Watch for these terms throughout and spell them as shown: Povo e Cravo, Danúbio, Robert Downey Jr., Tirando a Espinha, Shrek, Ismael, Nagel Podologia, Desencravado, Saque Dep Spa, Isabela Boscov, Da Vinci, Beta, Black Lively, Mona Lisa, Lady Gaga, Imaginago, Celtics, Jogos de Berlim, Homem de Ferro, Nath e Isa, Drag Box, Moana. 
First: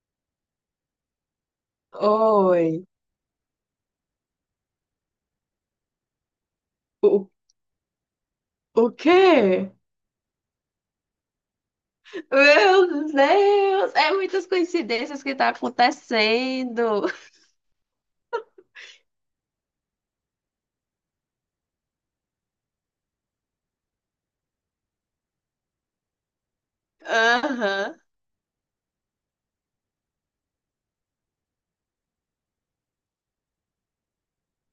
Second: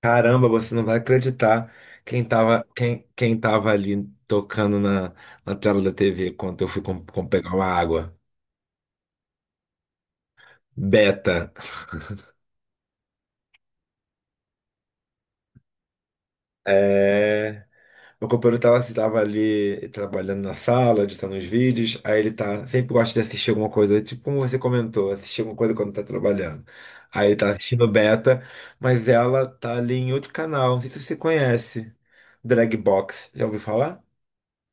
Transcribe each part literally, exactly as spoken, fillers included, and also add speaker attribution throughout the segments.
Speaker 1: Caramba, você não vai acreditar quem tava,
Speaker 2: Oi.
Speaker 1: quem, quem tava ali tocando na, na tela da T V quando eu fui com, com
Speaker 2: O,
Speaker 1: pegar uma água.
Speaker 2: o quê?
Speaker 1: Beta.
Speaker 2: Meu Deus, é muitas coincidências que tá acontecendo.
Speaker 1: É, meu companheiro tava, tava ali trabalhando na sala, editando os vídeos. Aí ele tá, sempre gosta de assistir alguma coisa, tipo como você comentou, assistir alguma coisa quando tá trabalhando. Aí ele tá assistindo
Speaker 2: Aham.
Speaker 1: Beta, mas ela tá ali em outro canal, não sei se você conhece. Drag Box, já ouviu falar?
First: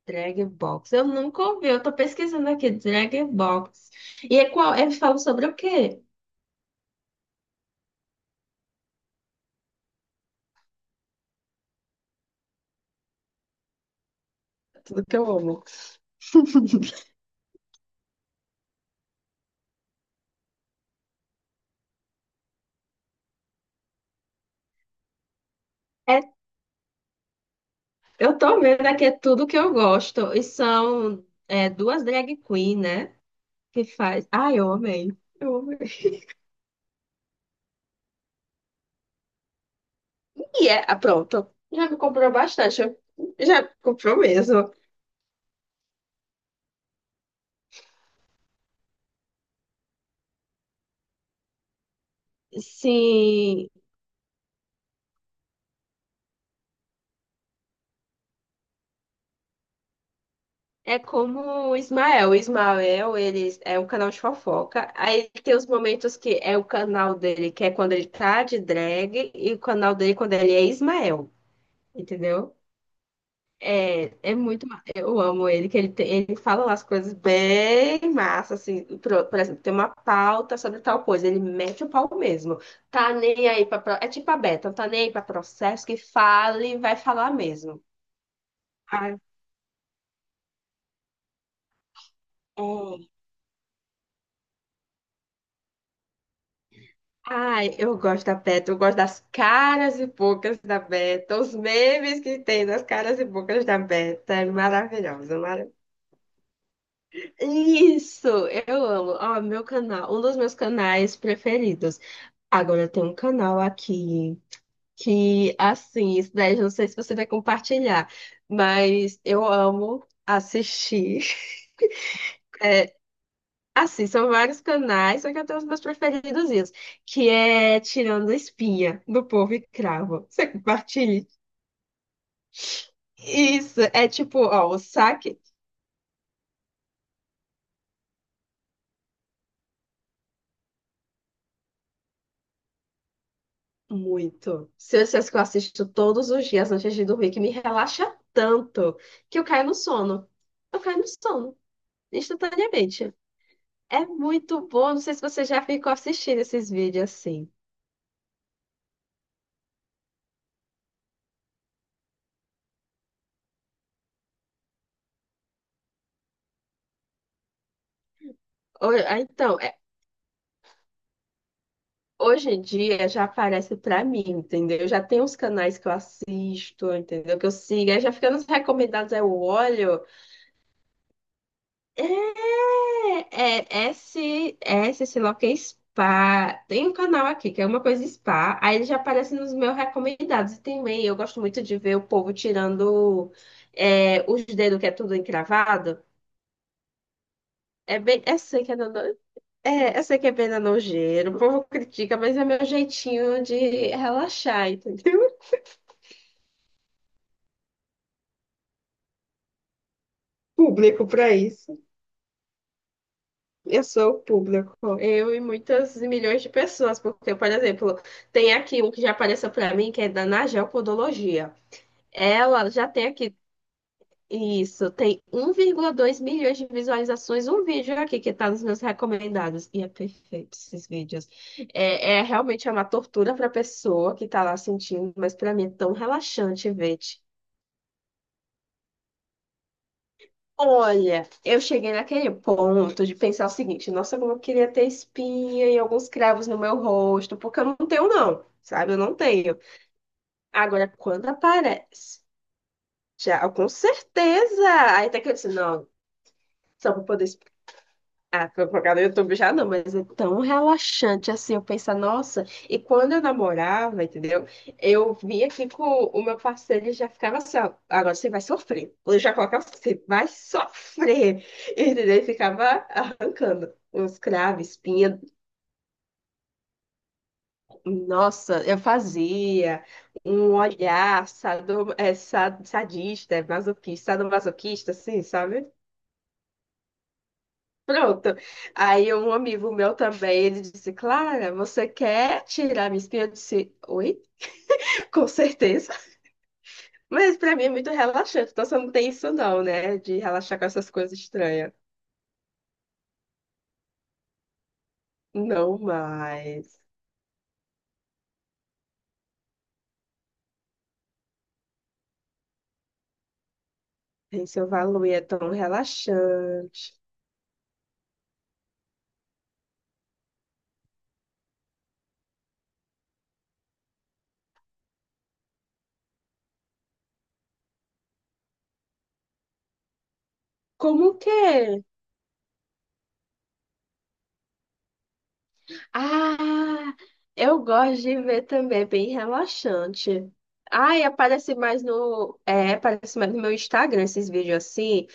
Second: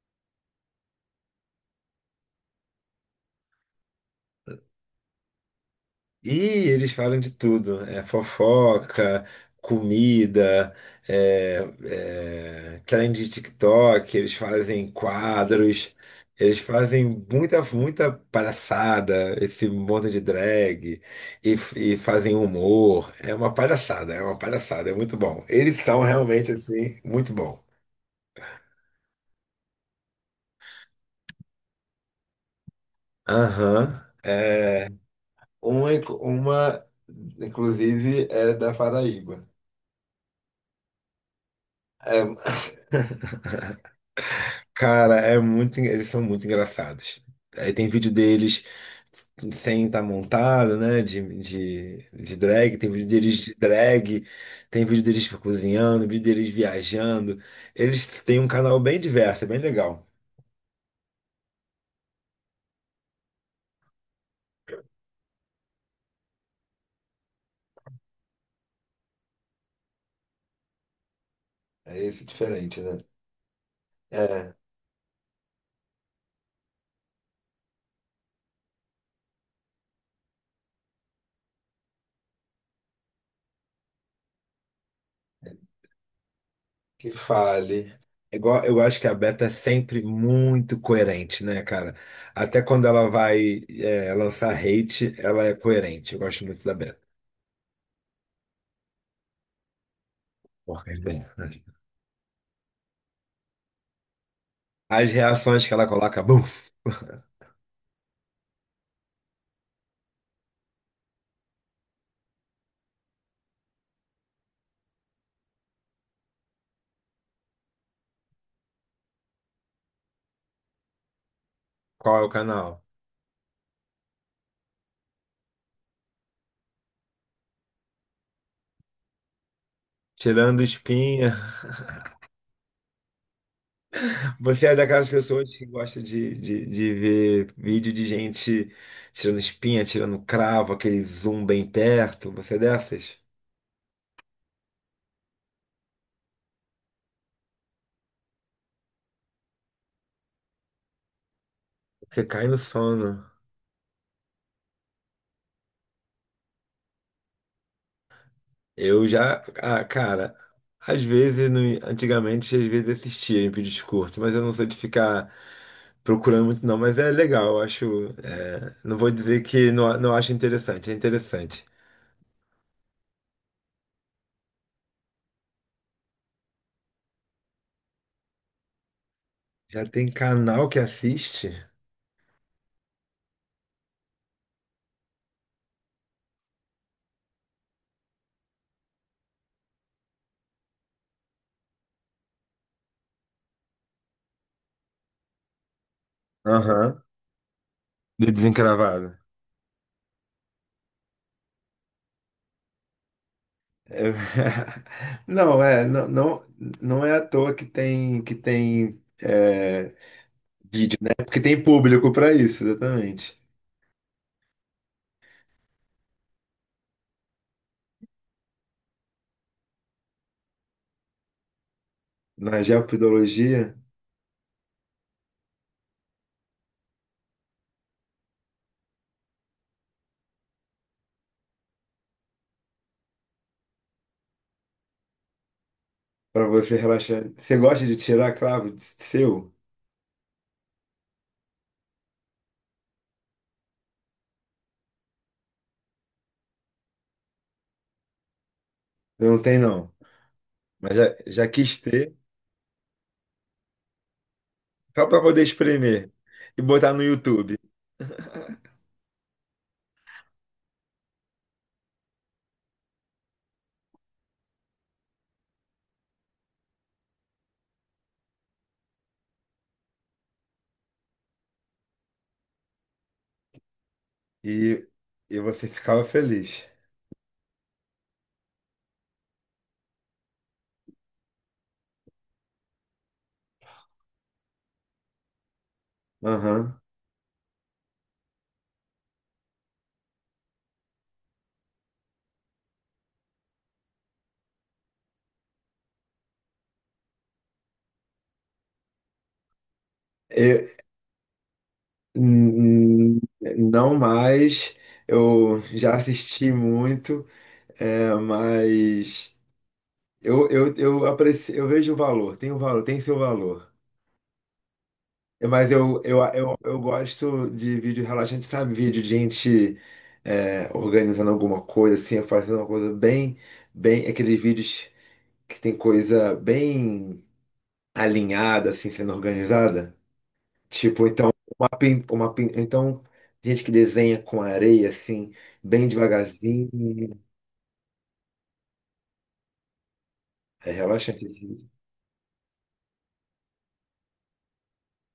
Speaker 2: Drag Box. Eu nunca ouvi, eu tô pesquisando aqui, Drag Box. E é qual? É, fala sobre o quê?
Speaker 1: E eles falam de tudo, é fofoca, comida, é, é, trend de TikTok, eles fazem
Speaker 2: Tudo que eu amo.
Speaker 1: quadros, eles fazem muita, muita palhaçada, esse monte de drag, e, e fazem humor. É uma palhaçada, é uma palhaçada, é muito bom. Eles são
Speaker 2: É,
Speaker 1: realmente, assim, muito bom.
Speaker 2: eu tô vendo aqui, é tudo que eu gosto. E são é, duas drag queen, né? Que
Speaker 1: Aham.
Speaker 2: faz. Ah, eu
Speaker 1: É,
Speaker 2: amei. Eu amei.
Speaker 1: uma, uma, inclusive, é da Paraíba.
Speaker 2: E é, ah, pronto. Já me
Speaker 1: É,
Speaker 2: comprou bastante. Já me comprou mesmo.
Speaker 1: cara, é muito, en- eles são muito engraçados. Aí tem vídeo deles sem estar montado, né? De, de, de drag, tem vídeo deles de
Speaker 2: Sim,
Speaker 1: drag, tem vídeo deles cozinhando, vídeo deles viajando. Eles têm um canal bem diverso, é bem legal.
Speaker 2: é como o Ismael. O Ismael, ele é um canal de fofoca. Aí tem os momentos que é o canal dele, que é quando ele tá de drag, e o canal dele quando ele é Ismael,
Speaker 1: É esse
Speaker 2: entendeu?
Speaker 1: diferente, né?
Speaker 2: É, é
Speaker 1: É,
Speaker 2: muito. ma- Eu amo ele, que ele, tem- ele fala umas coisas bem massa, assim. Por, por exemplo, tem uma pauta sobre tal coisa, ele mete o pau mesmo. Tá nem aí pra. pro- É tipo a Beta, não tá nem aí pra processo, que fala e vai
Speaker 1: que
Speaker 2: falar mesmo.
Speaker 1: fale. É igual, eu acho que
Speaker 2: Ah,
Speaker 1: a Beta é sempre muito coerente, né, cara? Até quando
Speaker 2: é.
Speaker 1: ela vai, é, lançar hate, ela é coerente. Eu gosto muito da Beta.
Speaker 2: Ai, eu gosto da Beta, eu gosto das caras e bocas da
Speaker 1: Porra, bem.
Speaker 2: Beta, os memes que tem das caras e bocas da Beta, é
Speaker 1: As
Speaker 2: maravilhosa,
Speaker 1: reações
Speaker 2: mara-
Speaker 1: que ela coloca, buf,
Speaker 2: Isso, eu amo. Ó, meu canal, um dos meus canais preferidos. Agora tem um canal aqui que, assim, isso daí eu não sei se você vai compartilhar, mas eu amo assistir.
Speaker 1: qual é o canal?
Speaker 2: Assim, são vários canais, só que eu tenho os meus preferidozinhos, que é Tirando a Espinha, do Povo e Cravo. Você
Speaker 1: Tirando
Speaker 2: compartilha?
Speaker 1: espinha.
Speaker 2: Isso, é tipo,
Speaker 1: Você
Speaker 2: ó,
Speaker 1: é
Speaker 2: o
Speaker 1: daquelas
Speaker 2: saque,
Speaker 1: pessoas que gosta de, de, de ver vídeo de gente tirando espinha, tirando cravo, aquele zoom bem perto. Você é dessas?
Speaker 2: muito. Se eu dissesse que eu assisto todos os dias antes de dormir, que me relaxa tanto, que eu caio no sono. Eu caio no sono,
Speaker 1: Você cai no
Speaker 2: instantaneamente.
Speaker 1: sono.
Speaker 2: É muito bom, não sei se você já ficou assistindo esses vídeos assim.
Speaker 1: Eu já, ah, cara, às vezes, no- antigamente, às vezes assistia em vídeos curtos, mas eu não sou de ficar procurando muito, não. Mas é legal, eu acho. É, não
Speaker 2: Ou-
Speaker 1: vou
Speaker 2: ah,
Speaker 1: dizer
Speaker 2: Então,
Speaker 1: que não, não acho interessante, é interessante.
Speaker 2: Hoje em dia já aparece pra mim, entendeu? Já tem uns canais que eu assisto, entendeu? Que eu sigo, aí já fica nos recomendados, aí eu
Speaker 1: Já
Speaker 2: olho.
Speaker 1: tem canal que assiste?
Speaker 2: É, é é esse, é esse, sei lá o que, é spa. Tem um canal aqui que é uma coisa spa, aí ele já aparece nos meus recomendados. E também eu gosto muito de ver o povo tirando é, os dedos que é tudo encravado.
Speaker 1: Aham.
Speaker 2: É bem,
Speaker 1: Do
Speaker 2: eu sei que é, nono-
Speaker 1: Desencravado.
Speaker 2: é, eu sei que é bem nojeiro, o povo critica, mas é meu jeitinho de
Speaker 1: É,
Speaker 2: relaxar,
Speaker 1: Não, é, não, não, não é à toa que tem, que tem, é,
Speaker 2: público
Speaker 1: é
Speaker 2: para
Speaker 1: porque tem
Speaker 2: isso.
Speaker 1: público para isso, exatamente.
Speaker 2: Eu sou o público, eu e muitas milhões de pessoas, porque, por exemplo, tem aqui um que já apareceu para mim, que é da Nagel Podologia.
Speaker 1: Na
Speaker 2: Ela já tem aqui
Speaker 1: geopodologia,
Speaker 2: isso, tem um vírgula dois milhões de visualizações, um vídeo aqui que está nos meus recomendados. E é perfeito esses vídeos. É, é realmente é uma tortura para a pessoa que está lá sentindo, mas para mim é tão
Speaker 1: para
Speaker 2: relaxante
Speaker 1: você
Speaker 2: ver.
Speaker 1: relaxar. Você gosta de tirar cravo de- seu?
Speaker 2: Olha, eu cheguei naquele ponto de pensar o seguinte, nossa, como eu queria ter espinha e alguns cravos no meu rosto, porque eu não tenho não, sabe? Eu não
Speaker 1: Eu não
Speaker 2: tenho.
Speaker 1: tem, não.
Speaker 2: Agora,
Speaker 1: Mas já,
Speaker 2: quando
Speaker 1: já quis ter,
Speaker 2: aparece, já, com certeza,
Speaker 1: só
Speaker 2: aí até
Speaker 1: para
Speaker 2: que eu
Speaker 1: poder
Speaker 2: disse, não,
Speaker 1: espremer e
Speaker 2: só
Speaker 1: botar
Speaker 2: para
Speaker 1: no
Speaker 2: poder
Speaker 1: YouTube.
Speaker 2: ah, fofocar no YouTube já não, mas é tão relaxante assim, eu penso, nossa, e quando eu namorava, entendeu? Eu vinha aqui com o meu parceiro e já ficava assim, ó, agora você vai sofrer. Eu já colocava, você vai sofrer, entendeu? E ficava arrancando uns cravos,
Speaker 1: E,
Speaker 2: espinha.
Speaker 1: e você ficava feliz.
Speaker 2: Nossa, eu fazia um olhar sado, é, sa- sadista, masoquista, sadomasoquista, assim, sabe?
Speaker 1: Aham.
Speaker 2: Pronto. Aí um amigo meu também, ele disse, Clara, você quer tirar minha espinha? Eu disse, oi, com certeza. Mas pra mim é muito relaxante, então você não tem isso não, né? De relaxar com essas coisas estranhas.
Speaker 1: Hum, hum, não mais, eu
Speaker 2: Não
Speaker 1: já assisti
Speaker 2: mais.
Speaker 1: muito, é, mas eu, eu, eu aprecio, eu vejo o valor, tem o valor, tem seu valor.
Speaker 2: Tem seu valor e é
Speaker 1: É,
Speaker 2: tão
Speaker 1: mas eu,
Speaker 2: relaxante.
Speaker 1: eu, eu, eu gosto de vídeo relaxante, sabe? Vídeo de gente é, organizando alguma coisa, assim, fazendo uma coisa bem, bem, aqueles vídeos que tem coisa bem alinhada, assim, sendo organizada.
Speaker 2: Como
Speaker 1: Tipo,
Speaker 2: o
Speaker 1: então, uma,
Speaker 2: quê?
Speaker 1: pin- uma, pin- então, gente que desenha com areia, assim, bem
Speaker 2: Ah,
Speaker 1: devagarzinho.
Speaker 2: eu gosto de ver também, é bem relaxante.
Speaker 1: É
Speaker 2: Ai,
Speaker 1: relaxante, assim.
Speaker 2: aparece mais no, é, aparece mais no meu Instagram esses vídeos assim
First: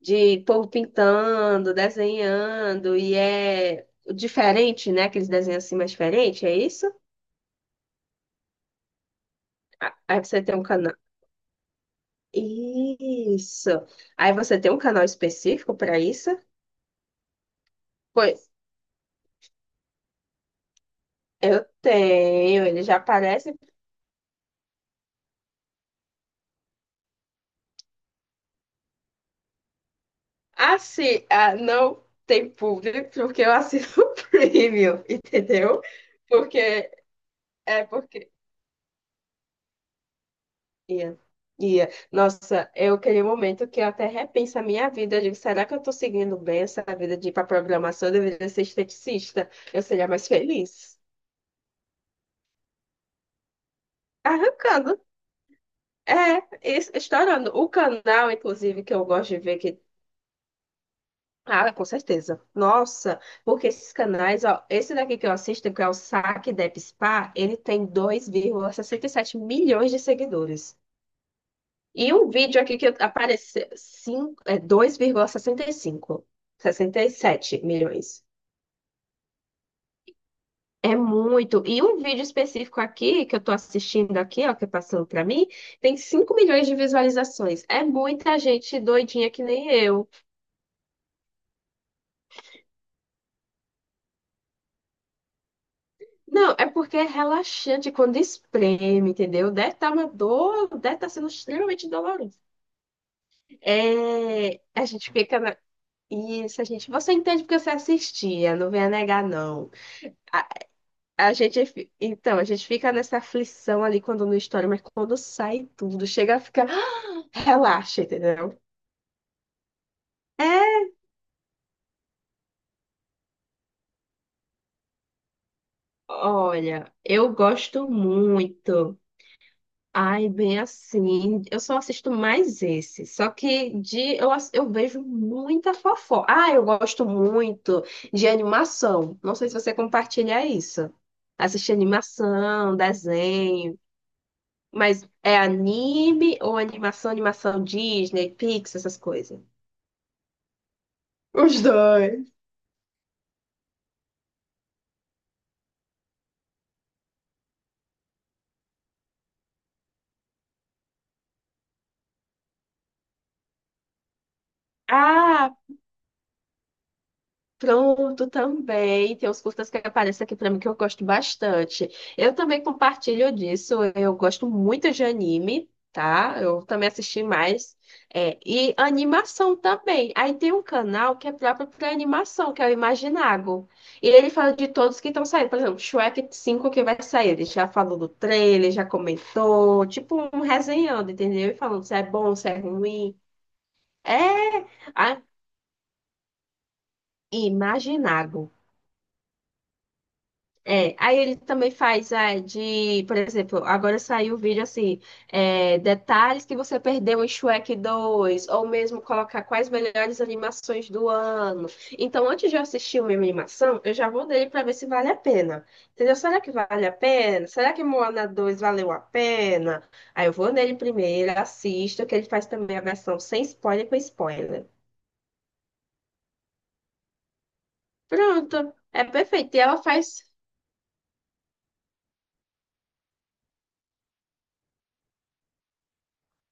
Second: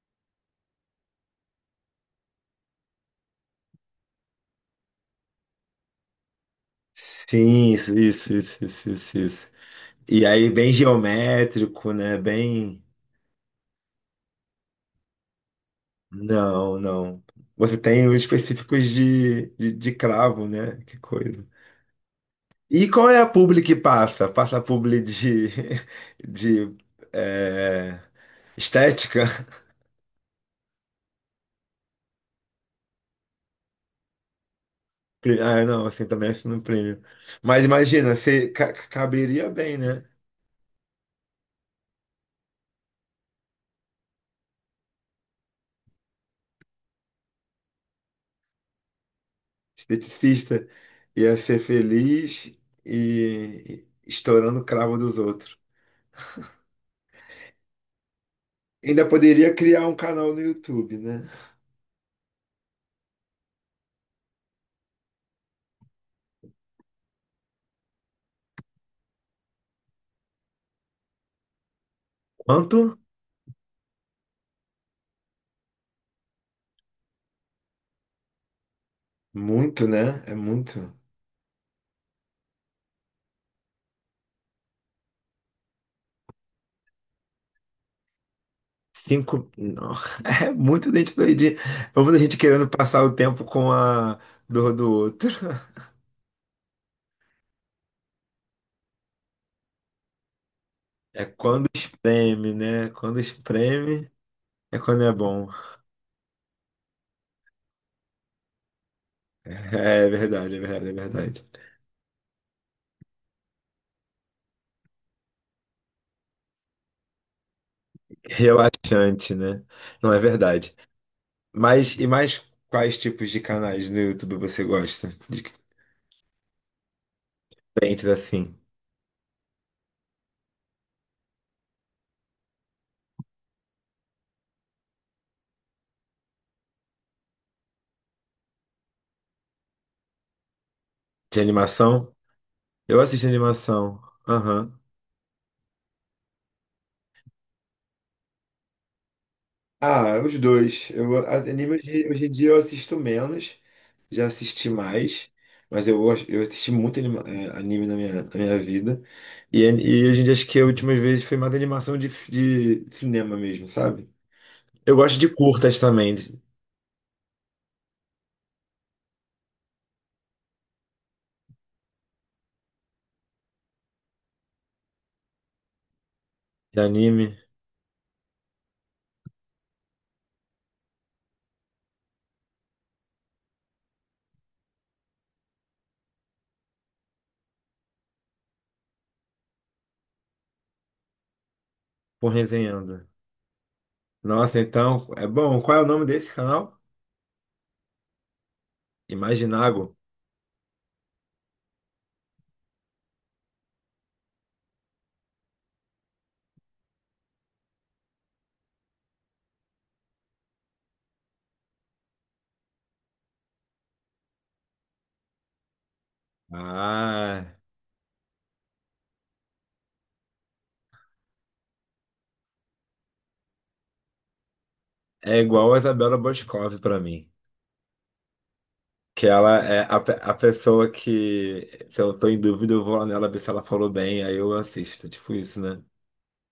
Speaker 2: de povo pintando, desenhando, e é diferente, né? Aqueles desenhos assim mais diferentes, é isso?
Speaker 1: Sim, isso, isso, isso, isso, isso, isso.
Speaker 2: A- Aí
Speaker 1: E
Speaker 2: você
Speaker 1: aí,
Speaker 2: tem um
Speaker 1: bem
Speaker 2: canal.
Speaker 1: geométrico, né? Bem.
Speaker 2: Isso. Aí você tem um canal específico para isso?
Speaker 1: Não, não. Você tem os
Speaker 2: Pois
Speaker 1: específicos de, de, de cravo, né? Que coisa.
Speaker 2: eu tenho, ele
Speaker 1: E
Speaker 2: já
Speaker 1: qual é a
Speaker 2: aparece.
Speaker 1: publi que passa? Passa a publi de, de eh, estética?
Speaker 2: Assim, ah, não tem público porque eu assino o premium,
Speaker 1: Pre- Ah,
Speaker 2: entendeu?
Speaker 1: não, assim também assina no
Speaker 2: Porque
Speaker 1: prêmio. Mas
Speaker 2: é
Speaker 1: imagina,
Speaker 2: porque
Speaker 1: você ca- caberia bem, né?
Speaker 2: Ia, ia. Nossa, é aquele momento que eu até repenso a minha vida. Eu digo, será que eu estou seguindo bem essa vida de ir para programação? Eu deveria ser esteticista. Eu seria mais
Speaker 1: Esteticista.
Speaker 2: feliz.
Speaker 1: Ia ser feliz e e estourando o cravo
Speaker 2: Arrancando.
Speaker 1: dos outros.
Speaker 2: É, es- estourando. O canal, inclusive, que
Speaker 1: Ainda
Speaker 2: eu gosto de
Speaker 1: poderia
Speaker 2: ver que.
Speaker 1: criar um canal no YouTube, né?
Speaker 2: Ah, com certeza. Nossa, porque esses canais, ó, esse daqui que eu assisto, que é o Saque Dep Spa, ele tem dois vírgula sessenta e sete milhões de seguidores. E um vídeo aqui
Speaker 1: Quanto?
Speaker 2: que apareceu, cinco- é dois vírgula sessenta sessenta e cinco sessenta e sete milhões.
Speaker 1: Muito, né? É muito.
Speaker 2: É muito. E um vídeo específico aqui, que eu tô assistindo aqui, ó, que passou pra mim, tem cinco milhões de visualizações. É muita gente doidinha que
Speaker 1: Cinco.
Speaker 2: nem
Speaker 1: Não.
Speaker 2: eu.
Speaker 1: É muito dente doidinho. Vamos a gente querendo passar o tempo com a dor do outro.
Speaker 2: Não, é porque é relaxante quando espreme, entendeu? Deve estar uma dor, deve estar
Speaker 1: É
Speaker 2: sendo
Speaker 1: quando
Speaker 2: extremamente doloroso.
Speaker 1: espreme, né? Quando espreme
Speaker 2: É,
Speaker 1: é
Speaker 2: a
Speaker 1: quando é
Speaker 2: gente fica
Speaker 1: bom.
Speaker 2: na... Isso, a gente, você entende porque você assistia, não venha negar, não.
Speaker 1: É
Speaker 2: A-
Speaker 1: verdade, é verdade, é
Speaker 2: A
Speaker 1: verdade.
Speaker 2: gente, fi- então, a gente fica nessa aflição ali quando não estoura, mas quando sai tudo, chega a ficar, relaxa, entendeu?
Speaker 1: Relaxante, né? Não é verdade. Mas e mais quais tipos de canais no YouTube você gosta? De
Speaker 2: Olha, eu gosto
Speaker 1: diferentes assim.
Speaker 2: muito. Ai, bem assim, eu só assisto mais esse. Só que de eu, ass- eu vejo muita fofoca. Ah, eu gosto muito de animação. Não sei se você compartilha isso.
Speaker 1: De
Speaker 2: Assistir
Speaker 1: animação?
Speaker 2: animação,
Speaker 1: Eu assisto
Speaker 2: desenho,
Speaker 1: animação. Aham.
Speaker 2: mas é anime ou animação, animação Disney, Pixar, essas coisas.
Speaker 1: Ah, os dois. Eu, a-
Speaker 2: Os
Speaker 1: anime hoje,
Speaker 2: dois.
Speaker 1: hoje em dia eu assisto menos, já assisti mais, mas eu, gosto- eu assisti muito anima- eh, anime na minha, na minha vida. E, an- e hoje em dia acho que a última vez foi mais animação de, f- de cinema mesmo, sabe? Eu gosto de
Speaker 2: Ah,
Speaker 1: curtas também, de,
Speaker 2: pronto, também. Tem uns curtas que aparecem aqui pra mim que eu gosto bastante. Eu também compartilho disso. Eu gosto muito de anime, tá? Eu
Speaker 1: de
Speaker 2: também assisti
Speaker 1: anime,
Speaker 2: mais. É, e animação também. Aí tem um canal que é próprio para animação, que é o Imaginago. E ele fala de todos que estão saindo. Por exemplo, Shrek cinco que vai sair. Ele já falou do trailer, já comentou. Tipo, um resenhando, entendeu? E falando se é
Speaker 1: com
Speaker 2: bom, se é
Speaker 1: resenhando.
Speaker 2: ruim.
Speaker 1: Nossa,
Speaker 2: É.
Speaker 1: então, é bom. Qual é o nome desse canal?
Speaker 2: Imaginago.
Speaker 1: Imaginago.
Speaker 2: É, aí ele também faz é, de, por exemplo, agora saiu o vídeo assim, é, detalhes que você perdeu em Shrek dois, ou mesmo colocar quais melhores animações do ano. Então, antes de eu assistir uma animação, eu já vou nele para ver se vale a pena. Entendeu? Será que vale a
Speaker 1: Ah,
Speaker 2: pena? Será que Moana dois valeu a pena? Aí eu vou nele primeiro, assisto, que ele faz também a versão sem spoiler com spoiler.
Speaker 1: é igual a Isabela Boscov pra mim.
Speaker 2: Pronto, é
Speaker 1: Que
Speaker 2: perfeito. E
Speaker 1: ela
Speaker 2: ela
Speaker 1: é a,
Speaker 2: faz.
Speaker 1: pe- a pessoa que, se eu tô em dúvida, eu vou lá nela ver se ela falou bem, aí eu assisto. Tipo isso, né?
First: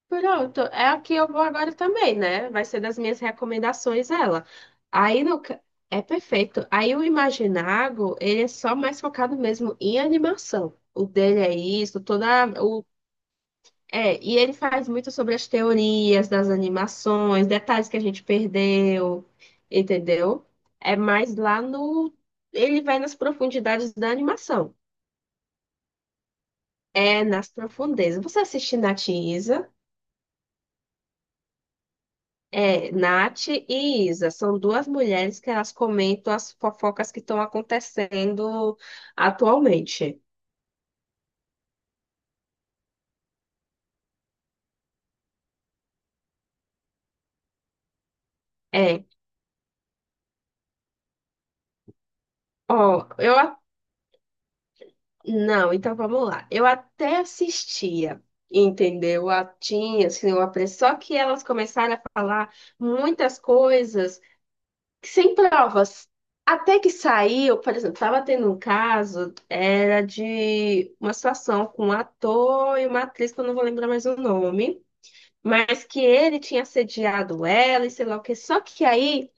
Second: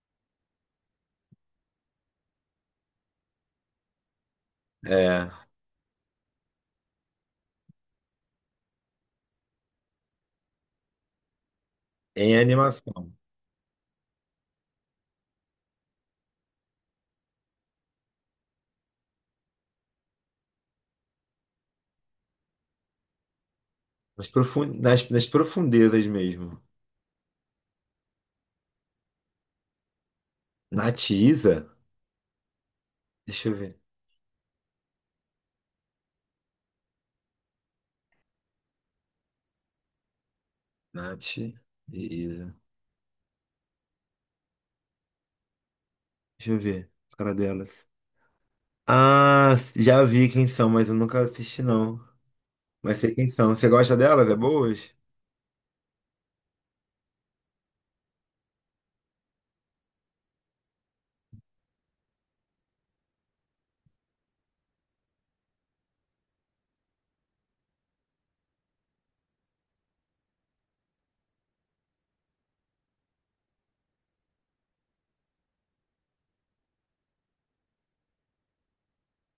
Speaker 2: Pronto, é a que eu vou agora também, né? Vai ser das minhas recomendações ela. Aí
Speaker 1: É,
Speaker 2: no... ca- é perfeito. Aí o Imaginago, ele é só mais focado mesmo em animação. O dele é isso, toda
Speaker 1: em
Speaker 2: o
Speaker 1: animação.
Speaker 2: é, e ele faz muito sobre as teorias das animações, detalhes que a gente perdeu, entendeu? É mais lá no ele vai nas profundidades da
Speaker 1: Nas, profun
Speaker 2: animação.
Speaker 1: nas, nas profundezas mesmo.
Speaker 2: É nas profundezas. Você assiste na
Speaker 1: Nath e Isa?
Speaker 2: É, Nath
Speaker 1: Deixa eu ver.
Speaker 2: e Isa são duas mulheres que elas comentam as fofocas que estão acontecendo atualmente.
Speaker 1: Nath e Isa. Deixa eu ver. Cara delas.
Speaker 2: É,
Speaker 1: Ah, já vi quem são, mas eu nunca assisti, não. Mas
Speaker 2: ó,
Speaker 1: sei quem
Speaker 2: eu.
Speaker 1: são.
Speaker 2: a-
Speaker 1: Você gosta delas? É boas?
Speaker 2: Não, então vamos lá. Eu até assistia, entendeu? A, tinha, assim, eu pre- só que elas começaram a falar muitas coisas que- sem provas. Até que saiu, por exemplo, estava tendo um caso, era de uma situação com um ator e uma atriz, que eu não vou lembrar mais o nome. Mas que ele tinha assediado ela e sei lá o que. Só que aí,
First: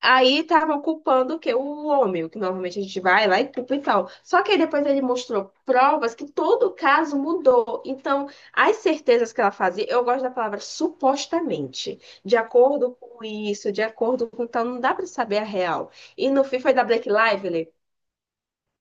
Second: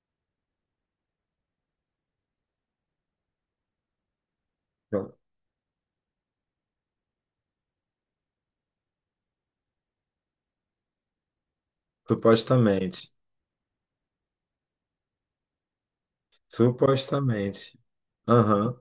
Speaker 2: aí estavam culpando o quê? O homem, o que normalmente a gente vai lá e culpa e tal. Só que aí depois ele
Speaker 1: Então,
Speaker 2: mostrou provas que todo o caso mudou. Então, as certezas que ela fazia, eu gosto da palavra supostamente, de acordo
Speaker 1: supostamente.
Speaker 2: com isso, de acordo com tal, não dá pra saber a real. E no fim foi da Black Lively.
Speaker 1: Supostamente. Aham.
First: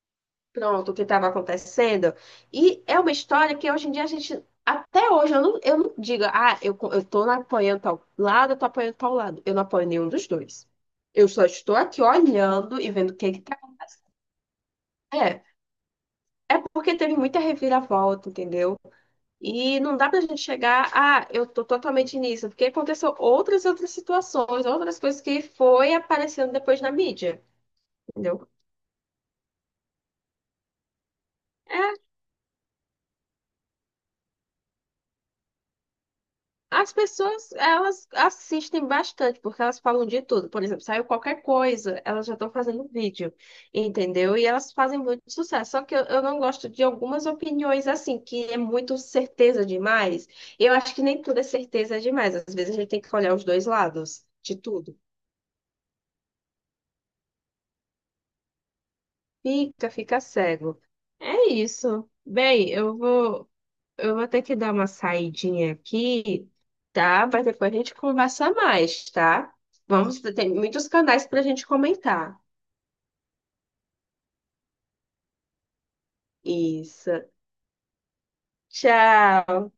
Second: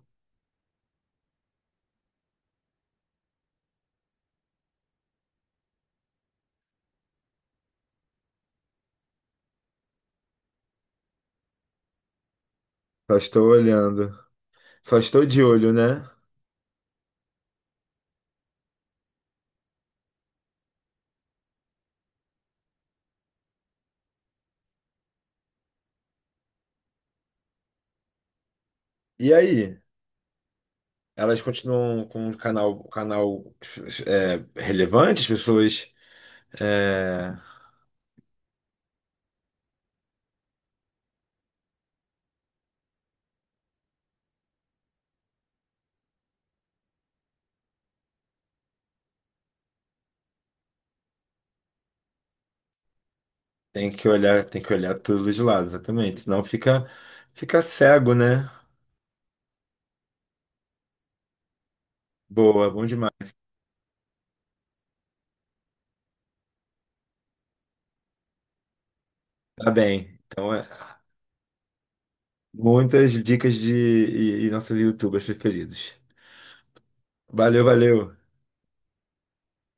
Speaker 2: Pronto, o que estava acontecendo. E é uma história que hoje em dia a gente, até hoje, eu não, eu não digo, ah, eu, co- eu tô apoiando tal lado, eu tô apoiando tal lado. Eu não apoio nenhum dos dois. Eu só estou aqui olhando e vendo o
Speaker 1: Só
Speaker 2: que que
Speaker 1: estou
Speaker 2: tá.
Speaker 1: olhando. Só estou de
Speaker 2: É,
Speaker 1: olho, né?
Speaker 2: é porque teve muita reviravolta, entendeu? E não dá pra gente chegar, ah, eu tô totalmente nisso, porque aconteceu outras outras situações, outras coisas que foi aparecendo depois na mídia, entendeu?
Speaker 1: E aí? Elas
Speaker 2: É,
Speaker 1: continuam com o canal, um canal é, relevante? As pessoas
Speaker 2: as
Speaker 1: é,
Speaker 2: pessoas, elas assistem bastante, porque elas falam de tudo. Por exemplo, saiu qualquer coisa, elas já estão fazendo vídeo, entendeu? E elas fazem muito sucesso. Só que eu, eu não gosto de algumas opiniões assim, que é muito certeza demais. Eu acho que nem tudo é certeza demais. Às vezes a gente tem que olhar os dois
Speaker 1: têm que
Speaker 2: lados
Speaker 1: olhar,
Speaker 2: de
Speaker 1: tem que
Speaker 2: tudo.
Speaker 1: olhar todos os lados, exatamente. Senão fica, fica cego, né?
Speaker 2: Fica, fica cego. É isso. Bem,
Speaker 1: Boa, bom
Speaker 2: eu
Speaker 1: demais.
Speaker 2: vou, eu vou ter que dar uma saidinha aqui, tá? Mas depois a gente conversa mais, tá?
Speaker 1: Tá bem.
Speaker 2: Vamos, tem
Speaker 1: Então, é,
Speaker 2: muitos canais pra gente comentar.
Speaker 1: muitas dicas de e, e nossos YouTubers preferidos.
Speaker 2: Isso.
Speaker 1: Valeu, valeu.
Speaker 2: Tchau.